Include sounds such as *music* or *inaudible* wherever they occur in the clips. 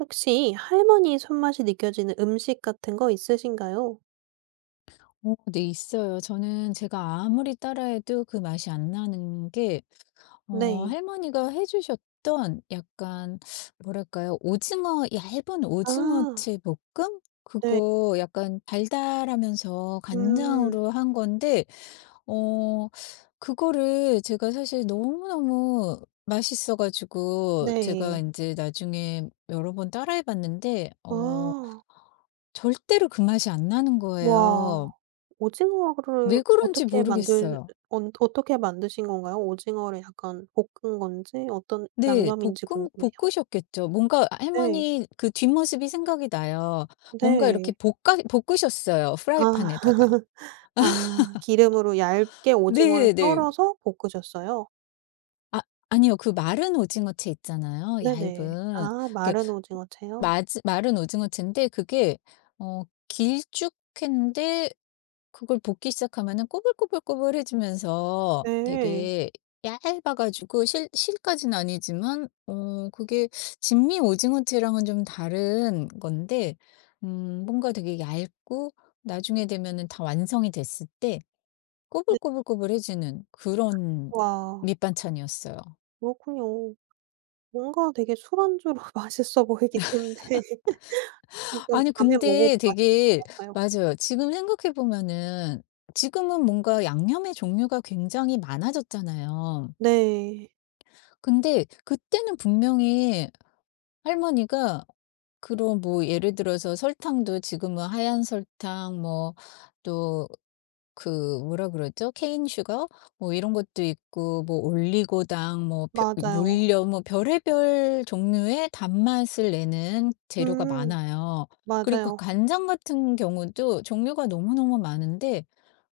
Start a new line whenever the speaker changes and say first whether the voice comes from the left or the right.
right: 혹시 할머니 손맛이 느껴지는 음식 같은 거 있으신가요?
left: 네, 있어요. 저는 제가 아무리 따라해도 그 맛이 안 나는 게
right: 네.
left: 할머니가 해 주셨던 약간 뭐랄까요? 오징어, 얇은
right: 아
left: 오징어채 볶음?
right: 네.
left: 그거 약간 달달하면서
right: 음
left: 간장으로 한 건데 어 그거를 제가 사실 너무너무 맛있어 가지고 제가
right: 네.
left: 이제 나중에 여러 번 따라해 봤는데
right: 아.
left: 절대로 그 맛이 안 나는
right: 와.
left: 거예요.
right: 오징어를
left: 왜 그런지
right: 어떻게 만들
left: 모르겠어요.
right: 언 어떻게 만드신 건가요? 오징어를 약간 볶은 건지 어떤
left: 네.
right: 양념인지
left: 볶음
right: 궁금해요.
left: 볶으셨겠죠. 뭔가
right: 네.
left: 할머니 그 뒷모습이 생각이 나요. 뭔가 이렇게
right: 네.
left: 볶아 볶으셨어요,
right: 아.
left: 프라이팬에다가.
right: *laughs* 아 기름으로 얇게 오징어를
left: 네네.
right: 썰어서 볶으셨어요?
left: 아 아니요. 그 마른 오징어채 있잖아요,
right: 네네.
left: 얇은.
right: 아
left: 그
right: 마른 오징어채요?
left: 마즈 마른 오징어채인데 그게 어 길쭉한데 그걸 볶기 시작하면은 꼬불꼬불꼬불해지면서
right: 네.
left: 되게 얇아 가지고 실 실까지는 아니지만 그게 진미 오징어채랑은 좀 다른 건데 뭔가 되게 얇고 나중에 되면은 다 완성이 됐을 때
right: 네.
left: 꼬불꼬불꼬불해지는 그런
right: 와.
left: 밑반찬이었어요.
right: 그렇군요. 뭔가 되게 술안주로 *laughs* 맛있어 보이긴 한데 약간
left: 아니
right: 밤에 먹어도
left: 근데
right: 맛있을
left: 되게,
right: 것 같아요.
left: 맞아요. 지금 생각해 보면은 지금은 뭔가 양념의 종류가 굉장히 많아졌잖아요.
right: 네.
left: 근데 그때는 분명히 할머니가 그런 뭐 예를 들어서 설탕도 지금은 하얀 설탕 뭐또 그 뭐라 그러죠? 케인 슈거 뭐 이런 것도 있고 뭐 올리고당 뭐
right: 맞아요.
left: 물엿 뭐 별의별 종류의 단맛을 내는 재료가
right: 음.
left: 많아요. 그리고
right: 맞아요.
left: 간장 같은 경우도 종류가 너무너무 많은데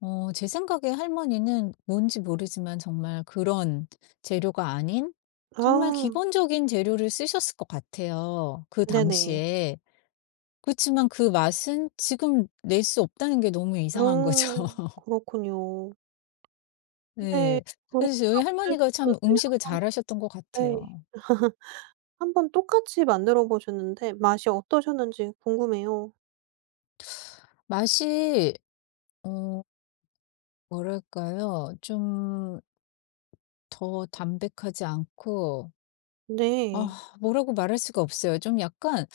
left: 제 생각에 할머니는 뭔지 모르지만 정말 그런 재료가 아닌 정말
right: 아.
left: 기본적인 재료를 쓰셨을 것 같아요, 그
right: 네네.
left: 당시에. 그렇지만 그 맛은 지금 낼 수 없다는 게 너무 이상한 거죠.
right: 음.
left: *laughs*
right: 그렇군요. 근데
left: 네.
right: 그렇게
left: 그래서 저희 할머니가 참
right: 만드셨는데 한
left: 음식을
right: 번
left: 잘하셨던 것
right: 네.
left: 같아요.
right: 한번 똑같이 만들어 보셨는데 맛이 어떠셨는지 궁금해요.
left: 맛이 어 뭐랄까요? 좀 더 담백하지 않고,
right: 네.
left: 아 뭐라고 말할 수가 없어요. 좀 약간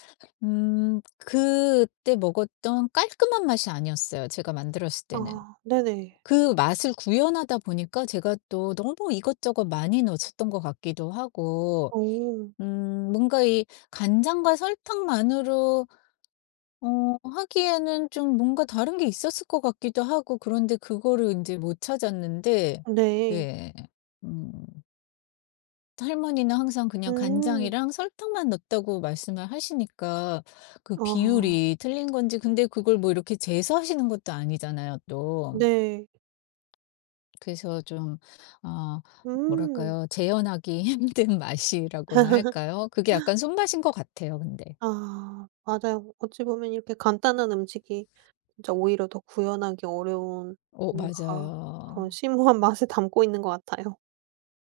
left: 그때 먹었던 깔끔한 맛이 아니었어요, 제가 만들었을 때는.
right: 아 네네.
left: 그 맛을 구현하다 보니까 제가 또 너무 이것저것 많이 넣었던 것 같기도 하고
right: 오
left: 뭔가 이 간장과 설탕만으로 하기에는 좀 뭔가 다른 게 있었을 것 같기도 하고, 그런데 그거를 이제 못 찾았는데.
right: 네.
left: 네. 음. 할머니는 항상 그냥
right: 음.
left: 간장이랑 설탕만 넣었다고 말씀을 하시니까 그
right: 아.
left: 비율이 틀린 건지, 근데 그걸 뭐 이렇게 재서하시는 것도 아니잖아요, 또.
right: 네.
left: 그래서 좀 어
right: 음.
left: 뭐랄까요? 재현하기 *laughs* 힘든 맛이라고나 할까요? 그게 약간 손맛인 것 같아요, 근데.
right: 아 맞아요. 어찌 보면 이렇게 간단한 음식이 진짜 오히려 더 구현하기 어려운
left: 오
right: 뭔가 그런
left: 맞아요.
right: 심오한 *laughs* 맛을 담고 있는 것 같아요.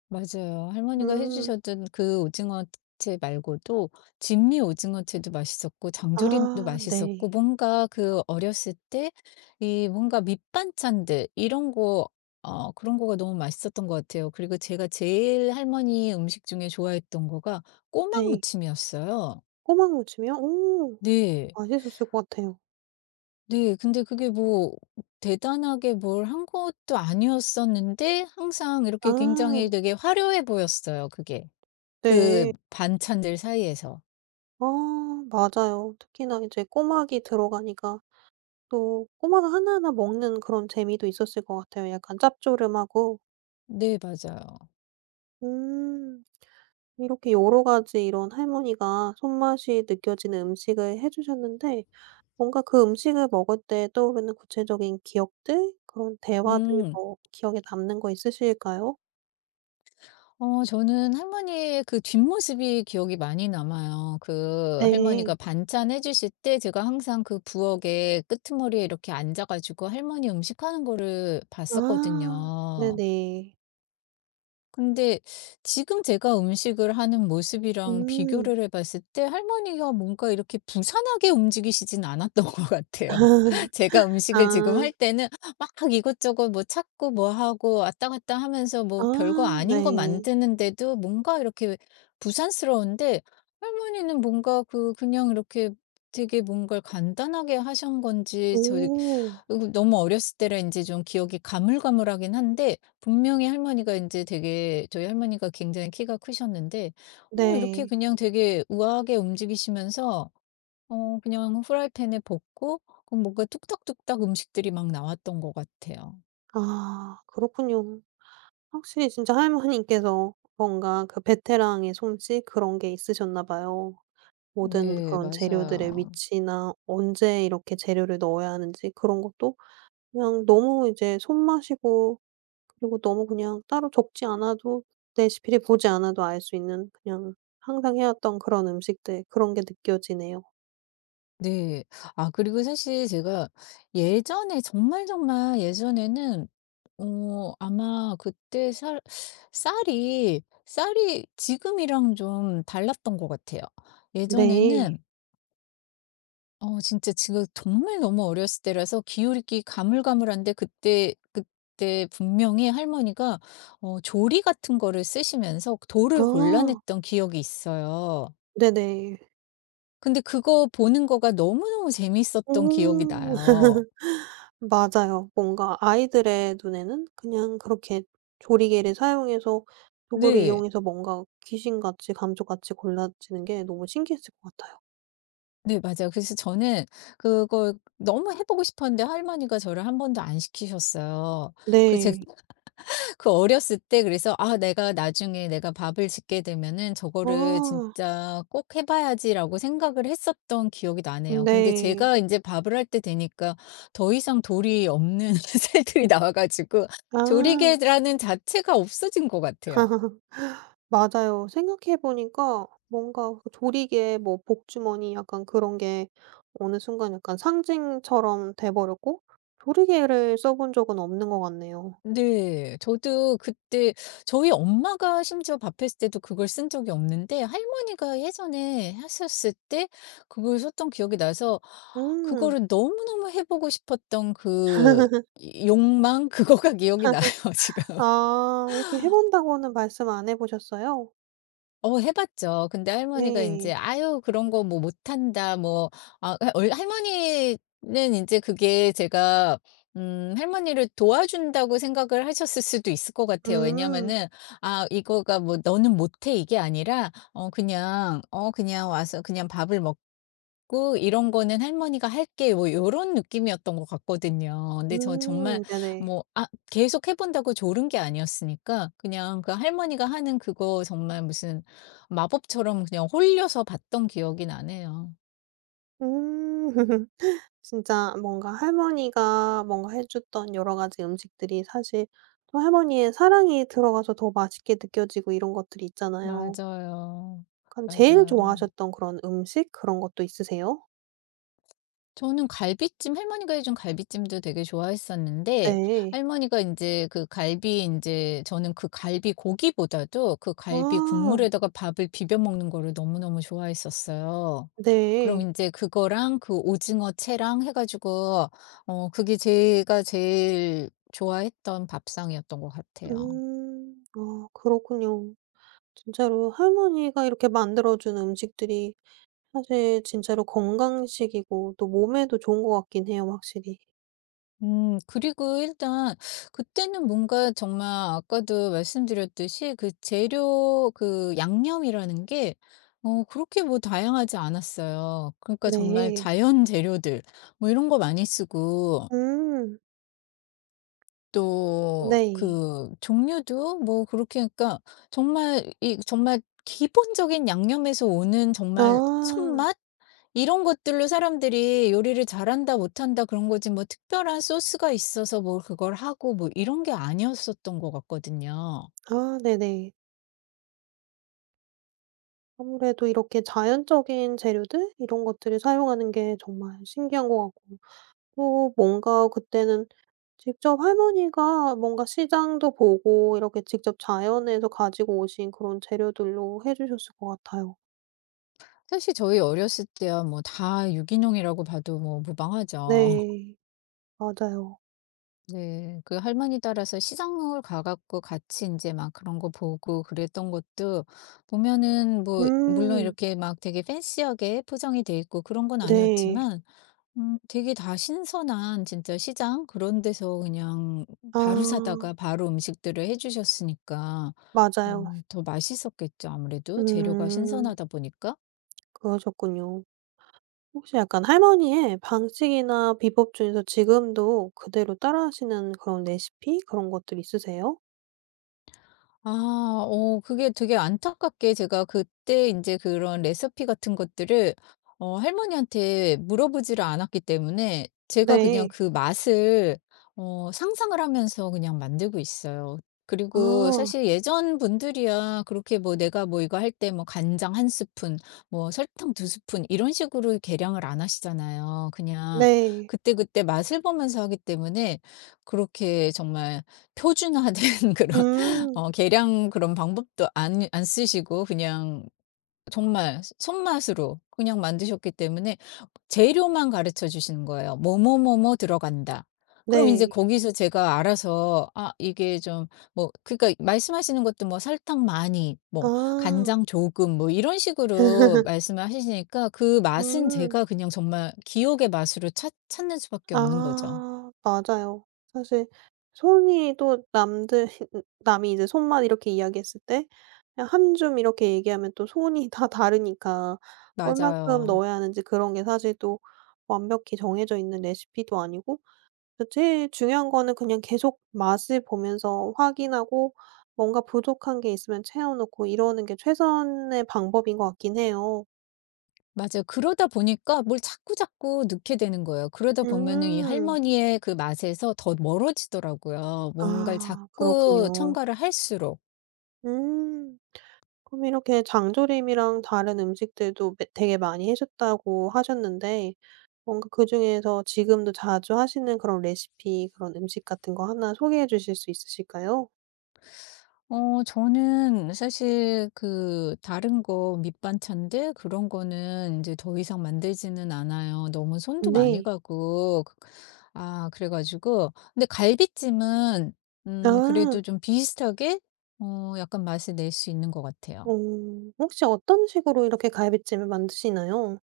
left: 맞아요. 할머니가 해
right: 음.
left: 주셨던 그 오징어채 말고도 진미 오징어채도 맛있었고 장조림도
right: 아
left: 맛있었고
right: 네.
left: 뭔가 그 어렸을 때 이 뭔가 밑반찬들 이런 거, 그런 거가 너무 맛있었던 것 같아요. 그리고 제가 제일 할머니 음식 중에 좋아했던 거가 꼬막
right: 네.
left: 무침이었어요.
right: 꼬막 무침이요? 오
left: 네.
right: 맛있었을 것 같아요.
left: 네. 근데 그게 뭐 대단하게 뭘 한 것도 아니었었는데 항상 이렇게 굉장히
right: 아
left: 되게 화려해 보였어요, 그게.
right: 네.
left: 그 반찬들 사이에서.
right: 아 맞아요. 특히나 이제 꼬막이 들어가니까 또 꼬막 하나하나 먹는 그런 재미도 있었을 것 같아요. 약간 짭조름하고.
left: 네, 맞아요.
right: 음. 이렇게 여러 가지 이런 할머니가 손맛이 느껴지는 음식을 해 주셨는데 뭔가 그 음식을 먹을 때 떠오르는 구체적인 기억들 그런 대화들
left: 음.
right: 뭐 기억에 남는 거 있으실까요?
left: 저는 할머니의 그 뒷모습이 기억이 많이 남아요. 그
right: 네.
left: 할머니가 반찬 해 주실 때 제가 항상 그 부엌에 끄트머리에 이렇게 앉아 가지고 할머니 음식하는 거를
right: 아
left: 봤었거든요.
right: 네네.
left: 근데 지금 제가 음식을 하는 모습이랑
right: 음.
left: 비교를 해 봤을 때 할머니가 뭔가 이렇게 부산하게 움직이시진 않았던 *laughs* 것 같아요.
right: *laughs*
left: *laughs* 제가 음식을 지금
right: 아.
left: 할 때는 막 이것저것 뭐 찾고 뭐 하고 왔다 갔다 하면서
right: 아
left: 뭐 별거 아닌
right: 네.
left: 거 만드는데도 뭔가 이렇게 부산스러운데, 할머니는 뭔가 그 그냥 이렇게 되게 뭔가를 간단하게 하신 건지,
right: 오
left: 너무 어렸을 때라 이제 좀 기억이 가물가물하긴 한데 분명히 할머니가 이제 되게 저희 할머니가 굉장히 키가 크셨는데 이렇게
right: 네.
left: 그냥 되게 우아하게 움직이시면서 그냥 프라이팬에 볶고, 그럼 뭔가 뚝딱뚝딱 음식들이 막 나왔던 것 같아요.
right: 아 그렇군요. 확실히 진짜 할머니께서 뭔가 그 베테랑의 솜씨 그런 게 있으셨나 봐요. 모든
left: 네,
right: 그런 재료들의
left: 맞아요.
right: 위치나 언제 이렇게 재료를 넣어야 하는지 그런 것도 그냥 너무 이제 손맛이고 그리고 너무 그냥 따로 적지 않아도 레시피를 보지 않아도 알 수 있는 그냥 항상 해왔던 그런 음식들 그런 게 느껴지네요.
left: 네. 아 그리고 사실 제가 예전에 정말, 정말 예전에는 아마 그때 살 쌀이 지금이랑 좀 달랐던 것 같아요.
right: 네.
left: 예전에는 진짜 지금 정말 너무 어렸을 때라서 기울기 가물가물한데 그때 분명히 할머니가 조리 같은 거를 쓰시면서 돌을
right: 아
left: 골라냈던 기억이 있어요.
right: 네네.
left: 근데 그거 보는 거가 너무너무 재미있었던 기억이
right: 오. *laughs*
left: 나요.
right: 맞아요. 뭔가 아이들의 눈에는 그냥 그렇게 조리개를 사용해서 도구를
left: 네.
right: 이용해서 뭔가 귀신같이 감쪽같이 골라지는 게 너무 신기했을 것 같아요.
left: 네, 맞아요. 그래서 저는 그걸 너무 해 보고 싶었는데 할머니가 저를 한 번도 안 시키셨어요. 그제
right: 네.
left: 그 어렸을 때, 그래서 '아 내가 나중에 내가 밥을 짓게 되면은 저거를
right: 아
left: 진짜 꼭 해 봐야지.'라고 생각을 했었던 기억이 나네요. 근데
right: 네.
left: 제가 인제 밥을 할 때 되니까 더 이상 돌이 없는 *laughs* 살들이 나와 가지고
right: 아.
left: 조리개라는 자체가 없어진 것 같아요.
right: *laughs* 맞아요. 생각해 보니까 뭔가 그 조리개 뭐 복주머니 약간 그런 게 어느 순간 약간 상징처럼 돼 버렸고 조리개를 써본 적은 없는 것 같네요.
left: 네. 저도 그때 저희 엄마가 심지어 밥했을 때도 그걸 쓴 적이 없는데 할머니가 예전에 하셨을 때 그걸 썼던 기억이 나서
right: 음.
left: 그거를 너무너무 해 보고 싶었던 그 욕망 *laughs* 그거가 기억이 나요, 지금.
right: 아 이렇게 해 본다고는 말씀 안 해 보셨어요?
left: 해 봤죠. 근데 할머니가 이제
right: 네.
left: "아유 그런 거 뭐 못한다." 뭐, 아 할 얼 할머니는 이제 그게 제가 할머니를 도와준다고 생각을 하셨을 수도 있을 것 같아요.
right: 음.
left: 왜냐면은 아 이거가 뭐 "너는 못해." 이게 아니라 그냥 그냥 와서 그냥 밥을 먹고 있고 "이런 거는 할머니가 할게." 뭐 요런 느낌이었던 것 같거든요. 근데 저 정말
right: 네네.
left: 뭐 계속 해 본다고 졸은 게 아니었으니까 그냥 그 할머니가 하는 그거 정말 무슨 마법처럼 그냥 홀려서 봤던 기억이 나네요.
right: 음. *laughs* 진짜 뭔가 할머니가 뭔가 해 줬던 여러 가지 음식들이 사실 또 할머니의 사랑이 들어가서 더 맛있게 느껴지고 이런 것들이 있잖아요.
left: 맞아요.
right: 그럼 제일
left: 맞아요.
right: 좋아하셨던 그런 음식 그런 것도 있으세요?
left: 저는 갈비찜, 할머니가 해준 갈비찜도 되게 좋아했었는데
right: 네.
left: 할머니가 이제 그 갈비 이제 저는 그 갈비 고기보다도 그 갈비
right: 아
left: 국물에다가 밥을 비벼 먹는 거를 너무너무 좋아했었어요. 그럼
right: 네.
left: 이제 그거랑 그 오징어 채랑 해 가지고 그게 제가 제일 좋아했던 밥상이었던 것 같아요.
right: 음. 아 그렇군요. 진짜로 할머니가 이렇게 만들어 준 음식들이 사실 진짜로 건강식이고 또 몸에도 좋은 것 같긴 해요 확실히.
left: 그리고 일단 그때는 뭔가 정말, 아까도 말씀드렸듯이 그 재료 그 양념이라는 게 그렇게 뭐 다양하지 않았어요. 그러니까 정말
right: 네.
left: 자연 재료들 뭐 이런 거 많이 쓰고,
right: 음.
left: 또
right: 네.
left: 그 종류도 뭐 그렇게 그러니까 정말 이 정말 기본적인 양념에서 오는
right: 아.
left: 정말 손맛? 이런 것들로 사람들이 요리를 잘한다 못한다 그런 거지, 뭐 특별한 소스가 있어서 뭐 그걸 하고 뭐 이런 게 아니었었던 것 같거든요.
right: 아 네네. 아무래도 이렇게 자연적인 재료들 이런 것들을 사용하는 게 정말 신기한 것 같고 또 뭔가 그때는 직접 할머니가 뭔가 시장도 보고 이렇게 직접 자연에서 가지고 오신 그런 재료들로 해 주셨을 것 같아요.
left: 사실 저희 어렸을 때야 뭐 다 유기농이라고 봐도 뭐 무방하죠. *laughs*
right: 네. 맞아요.
left: 네. 그 할머니 따라서 시장을 가 갖고 같이 이제 막 그런 거 보고 그랬던 것도 보면은 뭐 물론
right: 음.
left: 이렇게 막 되게 팬시하게 포장이 돼 있고 그런 건
right: 네.
left: 아니었지만 되게 다 신선한 진짜 시장 그런 데서 그냥 바로
right: 아
left: 사다가 바로 음식들을 해 주셨으니까
right: 맞아요.
left: 더 맛있었겠죠, 아무래도 재료가
right: 음.
left: 신선하다 보니까.
right: 그러셨군요. 혹시 약간 할머니의 방식이나 비법 중에서 지금도 그대로 따라하시는 그런 레시피 그런 것들 있으세요?
left: 아 그게 되게 안타깝게 제가 그때 이제 그런 레시피 같은 것들을 할머니한테 물어보지를 않았기 때문에 제가 그냥
right: 네.
left: 그 맛을 상상을 하면서 그냥 만들고 있어요. 그리고
right: 아
left: 사실 예전 분들이야 그렇게 뭐 내가 뭐 이거 할 때 뭐 간장 1스푼 뭐 설탕 2스푼 이런 식으로 계량을 안 하시잖아요. 그냥
right: 네.
left: 그때그때 맛을 보면서 하기 때문에 그렇게 정말 표준화된 *laughs* 그런
right: 음
left: 계량 그런 방법도 안 쓰시고 그냥 정말 손맛으로 그냥 만드셨기 때문에 재료만 가르쳐 주시는 거예요. "뭐뭐뭐뭐 들어간다." 그럼 인제
right: 네.
left: 거기서 제가 알아서 아 이게 좀 뭐, 그러니까 말씀하시는 것도 뭐 설탕 많이 뭐
right: 아.
left: 간장 조금 뭐 이런 식으로
right: *laughs*
left: 말씀을 하시니까 그 맛은
right: 음.
left: 제가 그냥 정말 기억의 맛으로 찾 찾는 수밖에 없는 거죠.
right: 아 맞아요. 사실 손이 또 남들 *laughs* 남이 이제 손맛 이렇게 이야기했을 때 그냥 한 줌 이렇게 얘기하면 또 손이 *laughs* 다 다르니까 얼마큼
left: 맞아요.
right: 넣어야 하는지 그런 게 사실 또 완벽히 정해져 있는 레시피도 아니고 그래서 제일 중요한 거는 그냥 계속 맛을 보면서 확인하고 뭔가 부족한 게 있으면 채워 놓고 이러는 게 최선의 방법인 것 같긴 해요.
left: 맞아요. 그러다 보니까 뭘 자꾸자꾸 넣게 되는 거예요. 그러다 보면은 이
right: 음.
left: 할머니의 그 맛에서 더 멀어지더라고요. 뭔가를
right: 아
left: 자꾸
right: 그렇군요.
left: 첨가를 할수록.
right: 음. 그럼 이렇게 장조림이랑 다른 음식들도 매 되게 많이 해줬다고 하셨는데 뭔가 그중에서 지금도 자주 하시는 그런 레시피 그런 음식 같은 거 하나 소개해 주실 수 있으실까요?
left: 저는 사실 그 다른 거 밑반찬들 그런 거는 이제 더 이상 만들지는 않아요. 너무 손도 많이
right: 네.
left: 가고 그래 가지고 근데 갈비찜은
right: 아.
left: 그래도 좀 비슷하게 약간 맛을 낼 수 있는 것
right: 어.
left: 같아요.
right: 혹시 어떤 식으로 이렇게 갈비찜을 만드시나요?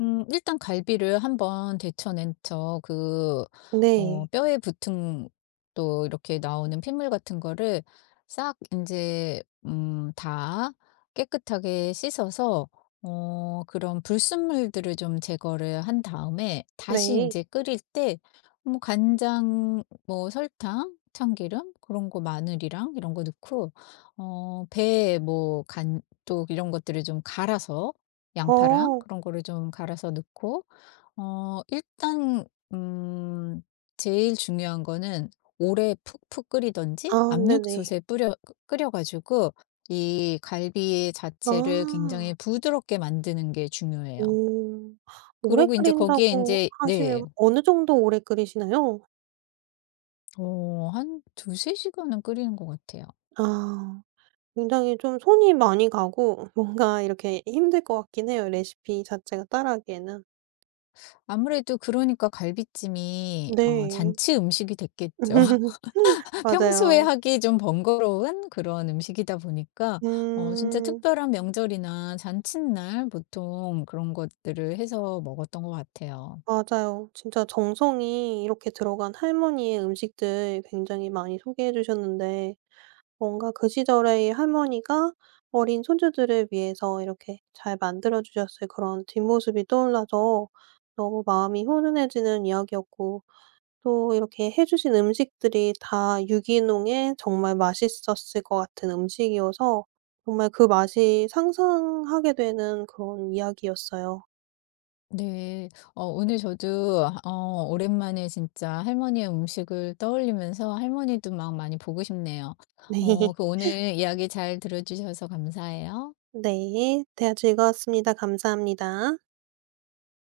left: 일단 갈비를 한번 데쳐낸 척
right: 네.
left: 뼈에 붙은 또 이렇게 나오는 핏물 같은 거를 싹 이제 다 깨끗하게 씻어서 그런 불순물들을 좀 제거를 한 다음에 다시 이
right: 네.
left: 제 끓일 때 뭐 간장 뭐 설탕, 참기름 그런 거 마늘이랑 이런 거 넣고 배 뭐 간 또 이런 것들을 좀 갈아서 양파랑
right: 어.
left: 그런 거를 좀 갈아서 넣고 어 일단 음 제일 중요한 거는 오래 푹푹 끓이든지
right: 아 네네.
left: 압력솥에 뿌려 끓여 가지고 이 갈비 자체를
right: 아.
left: 굉장히 부드럽게 만드는 게 중요해요.
right: 오. 오래
left: 그러고 이제 거기에 이
right: 끓인다고
left: 제 네.
right: 하시면 어느 정도 오래 끓이시나요?
left: 한 두세 시간은 끓이는 것 같아요.
right: 아. 굉장히 좀 손이 많이 가고 뭔가 이렇게 힘들 것 같긴 해요, 레시피 자체가 따라하기에는.
left: 아무래도 그러니까 갈비찜이
right: 네.
left: 잔치 음식이 됐겠죠.
right: *laughs*
left: 평소에
right: 맞아요.
left: 하기 좀 번거로운 그런 음식이다 보니까 진짜
right: 음.
left: 특별한 명절이나 잔칫날 보통 그런 것들을 해서 먹었던 것 같아요.
right: 맞아요. 진짜 정성이 이렇게 들어간 할머니의 음식들 굉장히 많이 소개해 주셨는데 뭔가 그 시절의 할머니가 어린 손주들을 위해서 이렇게 잘 만들어 주셨을 그런 뒷모습이 떠올라서 너무 마음이 훈훈해지는 이야기였고 또 이렇게 해 주신 음식들이 다 유기농에 정말 맛있었을 것 같은 음식이어서 정말 그 맛이 상상하게 되는 그런 이야기였어요.
left: 네. 오늘 저도 하 어 오랜만에 진짜 할머니의 음식을 떠올리면서 할머니도 막 많이 보고 싶네요.
right: *laughs* 네.
left: 그 오늘 이야기 잘 들어 주셔서 감사해요.
right: 네. 대화 즐거웠습니다. 감사합니다.